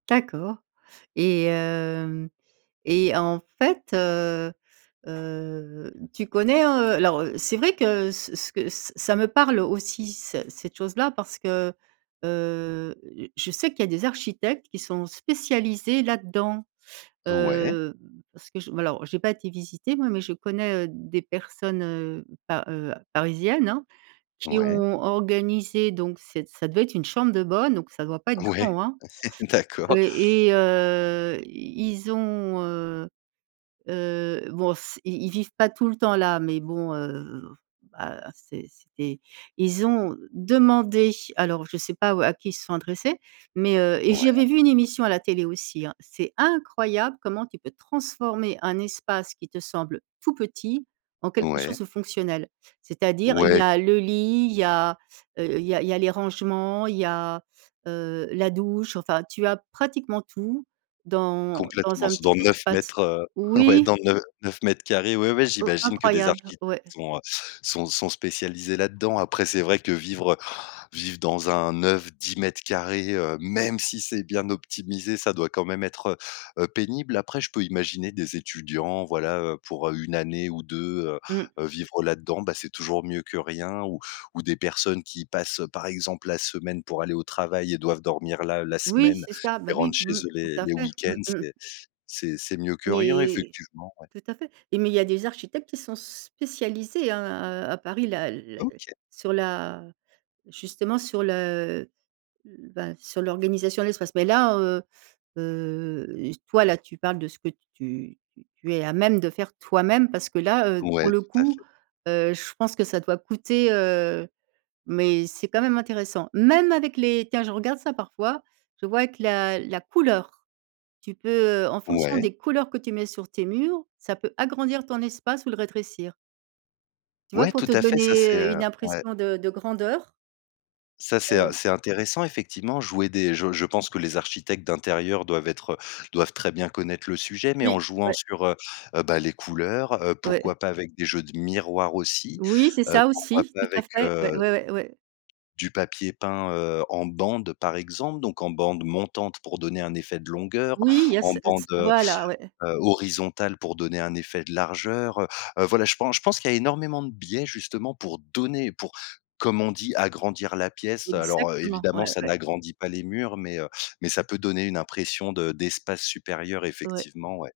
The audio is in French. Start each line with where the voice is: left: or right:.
right: D'accord et hem et en fait, heu heu, tu connais, heu, alors, c'est vrai que ce ce que ce ça me parle aussi, c cette chose là, parce que, heu, je sais qu'il y a des architectes qui sont spécialisés là dedans,
left: Ouais.
right: heu, parce que, j alors, j'ai pas été visiter moi, mais je connais, heu, des personnes, heu, pa heu, parisiennes, hein, qui
left: Ouais.
right: ont organisé donc, c'est ça devait être une chambre de bonne, donc ça doit pas être
left: Ouais,
right: grand, hein, heu,
left: d'accord.
right: et heu, i ils ont, heu heu, bon s ils ils vivent pas tout le temps là mais bon, heu, bah, c'est c'est des ils ont demandé, alors je sais pas ou à qui ils se sont adressés, mais, heu et
left: Ouais.
right: j'avais vu une émission à la télé aussi, hein, c'est incroyable comment tu peux transformer un espace qui te semble tout petit, en quelque chose
left: Ouais.
right: de fonctionnel. C'est-à-dire, il y
left: Ouais.
right: a le lit, il y a, heu, il y a il y a les rangements, il y a, heu, la douche, enfin, tu as pratiquement tout dans dans
left: Complètement,
right: un
left: c'est
right: petit
left: dans neuf
right: espace.
left: mètres, heu, ouais,
right: Oui.
left: dans neu 9 m², ouais, ouais,
right: Oh,
left: j'imagine que des
right: incroyable,
left: architectes
right: ouais.
left: sont, heu, sont sont spécialisés là-dedans. Après, c'est vrai que vivre, heu, vivre dans un 9-10 m², heu, même si c'est bien optimisé, ça doit quand même être, heu heu, pénible. Après, je peux imaginer des étudiants, voilà, heu, pour, heu, 1 année ou 2, heu
right: Mmh.
left: heu, vivre là-dedans, bah, c'est toujours mieux que rien ou ou des personnes qui passent, par exemple, la semaine pour aller au travail et doivent dormir là, la
right: Oui,
left: semaine
right: c'est ça,
left: et
right: bah,
left: rentre
right: oui,
left: chez
right: mmh,
left: eux
right: tout
left: les
right: à
left: les
right: fait, mmh
left: week-ends,
right: mh.
left: c'est c'est c'est mieux que rien
right: Mais
left: effectivement, ouais.
right: tout à fait et mais il y a des architectes qui sont spécialisés hein, heu, à Paris là, la
left: OK.
right: sur la, justement, sur le l bah sur l'organisation de l'espace. Mais là, heu heu, s toi là, tu parles de ce que t tu tu tu es à même de faire toi-même, parce que là, heu, pour
left: Ouais,
right: le
left: tout à
right: coup,
left: fait.
right: heu, je pense que ça doit coûter, heu, mais c'est quand même intéressant. Même avec les tiens, je regarde ça parfois, je vois que la la couleur, tu peux, heu, en fonction
left: Ouais.
right: des couleurs que tu mets sur tes murs, ça peut agrandir ton espace ou le rétrécir. Tu vois
left: Ouais,
right: pour
left: tout
right: te
left: à fait, ça
right: donner,
left: c'est,
right: heu,
left: heu,
right: une
left: ouais.
right: impression de de grandeur?
left: Ça c'est, heu,
right: Heu
left: c'est intéressant effectivement jouer des je je pense que les architectes d'intérieur doivent être, heu, doivent très bien connaître le sujet, mais en
right: Oui,
left: jouant
right: ouais.
left: sur, heu heu, bah les couleurs, heu,
right: Ouais.
left: pourquoi pas avec des jeux de miroirs aussi,
right: Oui, c'est
left: heu,
right: ça
left: pourquoi
right: aussi,
left: pas
right: tout à
left: avec,
right: fait, ouais,
left: heu,
right: ouais, ouais, ouais.
left: du papier peint, heu, en bande, par exemple, donc en bande montante pour donner un effet de longueur,
right: Oui, il y a
left: en
right: c heu,
left: bande,
right: c
left: heu
right: voilà ouais.
left: heu, horizontale pour donner un effet de largeur, heu heu, voilà, je pen je pense qu'il y a énormément de biais justement pour donner, pour, comme on dit: «agrandir la pièce». Alors, heu,
right: Exactement.
left: évidemment
right: Ouais,
left: ça
right: ouais.
left: n'agrandit pas les murs mais, heu, mais ça peut donner une impression de d'espace supérieur
right: Ouais.
left: effectivement, ouais.